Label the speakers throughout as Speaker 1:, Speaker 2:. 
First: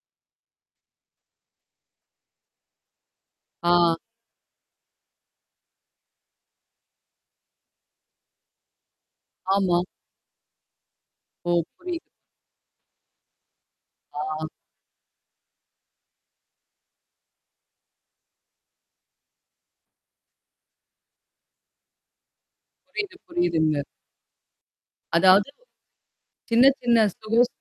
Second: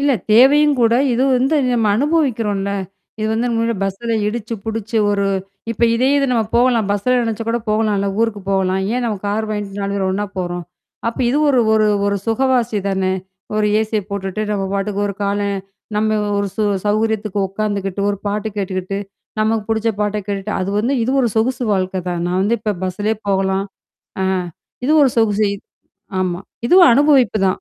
Speaker 1: இல்ல தேவையும் கூட. இது வந்து நம்ம அனுபவிக்கிறோம்ல. இது வந்து நம்மோட
Speaker 2: ஆ.
Speaker 1: பஸ்ல இடிச்சு, புடிச்சு ஒரு இப்ப இதே இது நம்ம போகலாம். பஸ்ல நெனச்ச கூட போகலாலம் ஊருக்கு போகலாம். ஏன் நம்ம கார் வாங்கிட்டு
Speaker 2: ஆமா.
Speaker 1: 4 பேர் ஒண்ணா போறோம். அப்ப இது
Speaker 2: ஓ!
Speaker 1: ஒரு ஒரு
Speaker 2: புரியுது.
Speaker 1: ஒரு சுகவாசி தானே. ஒரு ஏசி போட்டுட்டு
Speaker 2: ஆ.
Speaker 1: நம்ம பாட்டுக்கு ஒரு கால நம்ம ஒரு சு சௌகரியத்துக்கு உட்காந்துக்கிட்டு, ஒரு பாட்டு கேட்டுக்கிட்டு, நமக்கு புடிச்ச பாட்ட கேட்டுட்டு அது வந்து இது ஒரு சொகுசு வாழ்க்கை தான். நான் வந்து இப்ப பஸ்லயே
Speaker 2: புரியுது,
Speaker 1: போகலாம்.
Speaker 2: புரியுதுங்க.
Speaker 1: ஆ இது ஒரு
Speaker 2: அதாவது
Speaker 1: சொகுசு ஆமா.
Speaker 2: சின்ன
Speaker 1: இதுவும்
Speaker 2: சின்ன. சுக
Speaker 1: அனுபவிப்பு தான்.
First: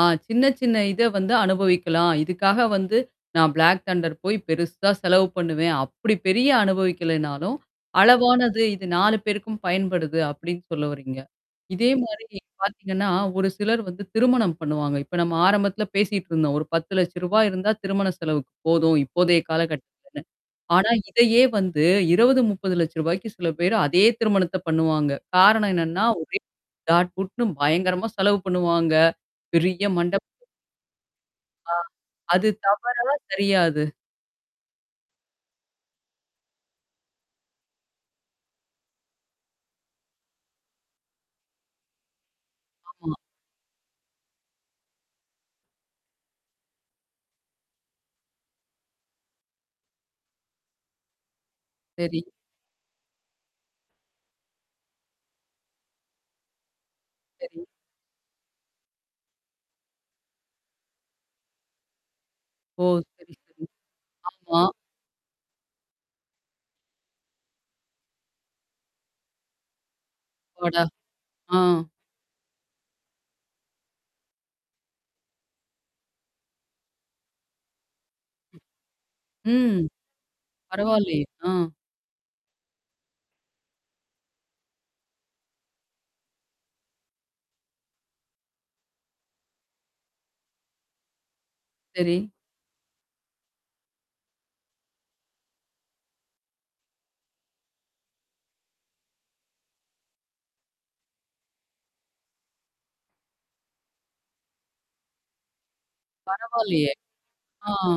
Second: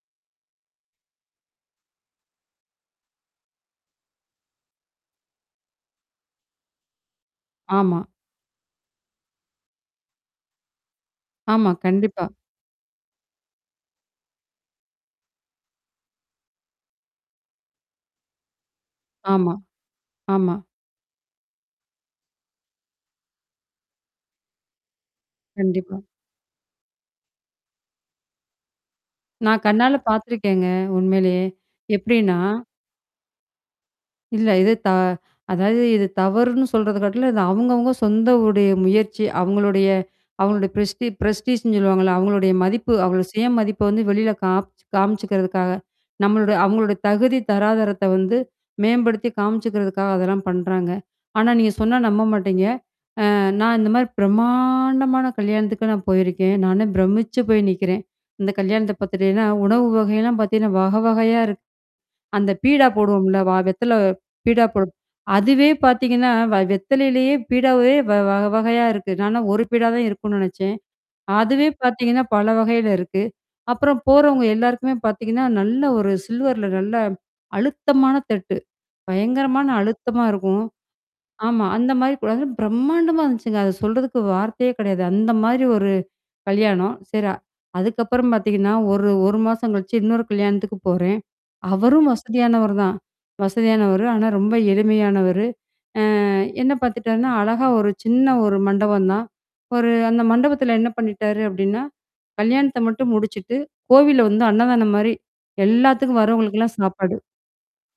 Speaker 2: ஆ சின்ன சின்ன இத வந்து அனுபவிக்கலாம். இதுக்காக வந்து நான் பிளாக் தண்டர் போய் பெருசா செலவு பண்ணுவேன். அப்படி பெரிய அனுபவிக்கலேன்னாலும்,
Speaker 1: ஆமா.
Speaker 2: அளவானது, இது 4 பேருக்கும் பயன்படுது அப்படின்னு சொல்ல வர்றீங்க?
Speaker 1: ஆமா,
Speaker 2: இதே மாரி
Speaker 1: கண்டிப்பா.
Speaker 2: பார்த்தீங்கன்னா, ஒரு சிலர் வந்து திருமணம் பண்ணுவாங்க. இப்ப நம்ம ஆரம்பத்தில பேசிட்டு இருந்தோம். ஒரு 10 லட்சம் ரூவா இருந்தா திருமண செலவுக்கு போதும். இப்போதைய
Speaker 1: ஆமா.
Speaker 2: காலகட்டத்துலன்னு.
Speaker 1: ஆமா.
Speaker 2: ஆனா இதையே வந்து 20, 30 லட்ச ரூவாய்க்கு சில பேர் அதே திருமணத்த பண்ணுவாங்க. காரணம்
Speaker 1: கண்டிப்பா.
Speaker 2: என்னன்னா ஒரே டாட் புட்ன்னு பயங்கரமா செலவு பண்ணுவாங்க.
Speaker 1: நான்
Speaker 2: பெரிய
Speaker 1: கண்ணால
Speaker 2: மண்டபம்.
Speaker 1: பார்த்துருக்கேங்க. உண்மையிலேயே.
Speaker 2: ஆ.
Speaker 1: எப்படின்னா?
Speaker 2: அது தவறா, சரியா அது?
Speaker 1: இல்ல. இது த அதாவது இது தவறுன்னு சொல்றது கட்டில இது அவுவங்கவங்க சொந்தவுடைய முயற்சி, அவங்களுடைய அவங்களுடைய பிரெஸ்டி பிரெஸ்டீஸ்ன்னு சொல்லுவாங்கல்ல. அவங்களுடைய மதிப்பு
Speaker 2: ஆமா.
Speaker 1: அவங்களோ சுய மதிப்ப வந்து வெளில காப் காமிச்சுக்கிறதுக்காக. நம்மளோட அவங்களுடைய தகுதி தராதாரத்த வந்து மேம்படுத்தி காமிச்சுக்கிறதுக்காக அதெல்லாம் பண்றாங்க. ஆனா நீங்க சொன்னா
Speaker 2: சரி.
Speaker 1: நம்ப மாட்டீங்க. அ நான் இந்த மாரி பிரமாண்டமான கல்யாணத்துக்கு நான் போயிருக்கேன். நானே பிரமிச்சு
Speaker 2: சரி.
Speaker 1: போய் நிக்கிறேன். இந்த கல்யாணத்த பார்த்துட்டீங்கன்னா, உணவு வகையல்லாம் பார்த்தீங்கன்னா வக வகையா இருக்கு. அந்த
Speaker 2: ஓ!
Speaker 1: பீடா
Speaker 2: சரி
Speaker 1: போடுவோம்ல வா
Speaker 2: சரி.
Speaker 1: வெத்தல
Speaker 2: ஆமா.
Speaker 1: பீடா போடு. அதுவே பார்த்தீங்கன்னா, வ வெத்தலையிலேயே பீடாவே வ வ வகையா இருக்கு. நானா ஒரு பீடா தான் இருக்கும்னு நெனச்சேன்.
Speaker 2: அப்பாடா! ஆ.
Speaker 1: அதுவே பார்த்தீங்கன்னா பல வகையில இருக்கு. அப்புறம் போறவங்க எல்லாருக்குமே பார்த்தீங்கன்னா, நல்ல ஒரு சில்வர்ல நல்லா அழுத்தமான தட்டு. பயங்கரமான
Speaker 2: ம்.
Speaker 1: அழுத்தமா இருக்கும்.
Speaker 2: பரவால்லயே. ஆ.
Speaker 1: ஆமா. அந்த மாரி கூட. அன பிரம்மாண்டமா இருந்துச்சுங்க. அத சொல்றதுக்கு வார்த்தையே கிடையாது. அந்த மாதிரி ஒரு கல்யாணம். சரி. அதுக்கப்புறம் பார்த்தீங்கன்னா, ஒரு ஒரு மாசம் கழிச்சு இன்னொரு கல்யாணத்துக்கு போறேன். அவரும்
Speaker 2: சரி.
Speaker 1: வசதியானவர் தான். வசதியானவரு. ஆனா ரொம்ப எளிமையானவரு. அ என்ன பார்த்தட்டான்னா அழகா ஒரு சின்ன ஒரு மண்டபம் தான். ஒரு அந்த மண்டபத்துல என்ன பண்ணிட்டாரு அப்படின்னா? கல்யாணத்த மட்டும் முடிச்சுட்டு கோவில்ல வந்து அன்னதானம் மாரி. எல்லாத்துக்கும் வர்றவங்களுக்கெல்லாம்
Speaker 2: பரவால்லையே.
Speaker 1: சாப்பாடு.
Speaker 2: ஆ.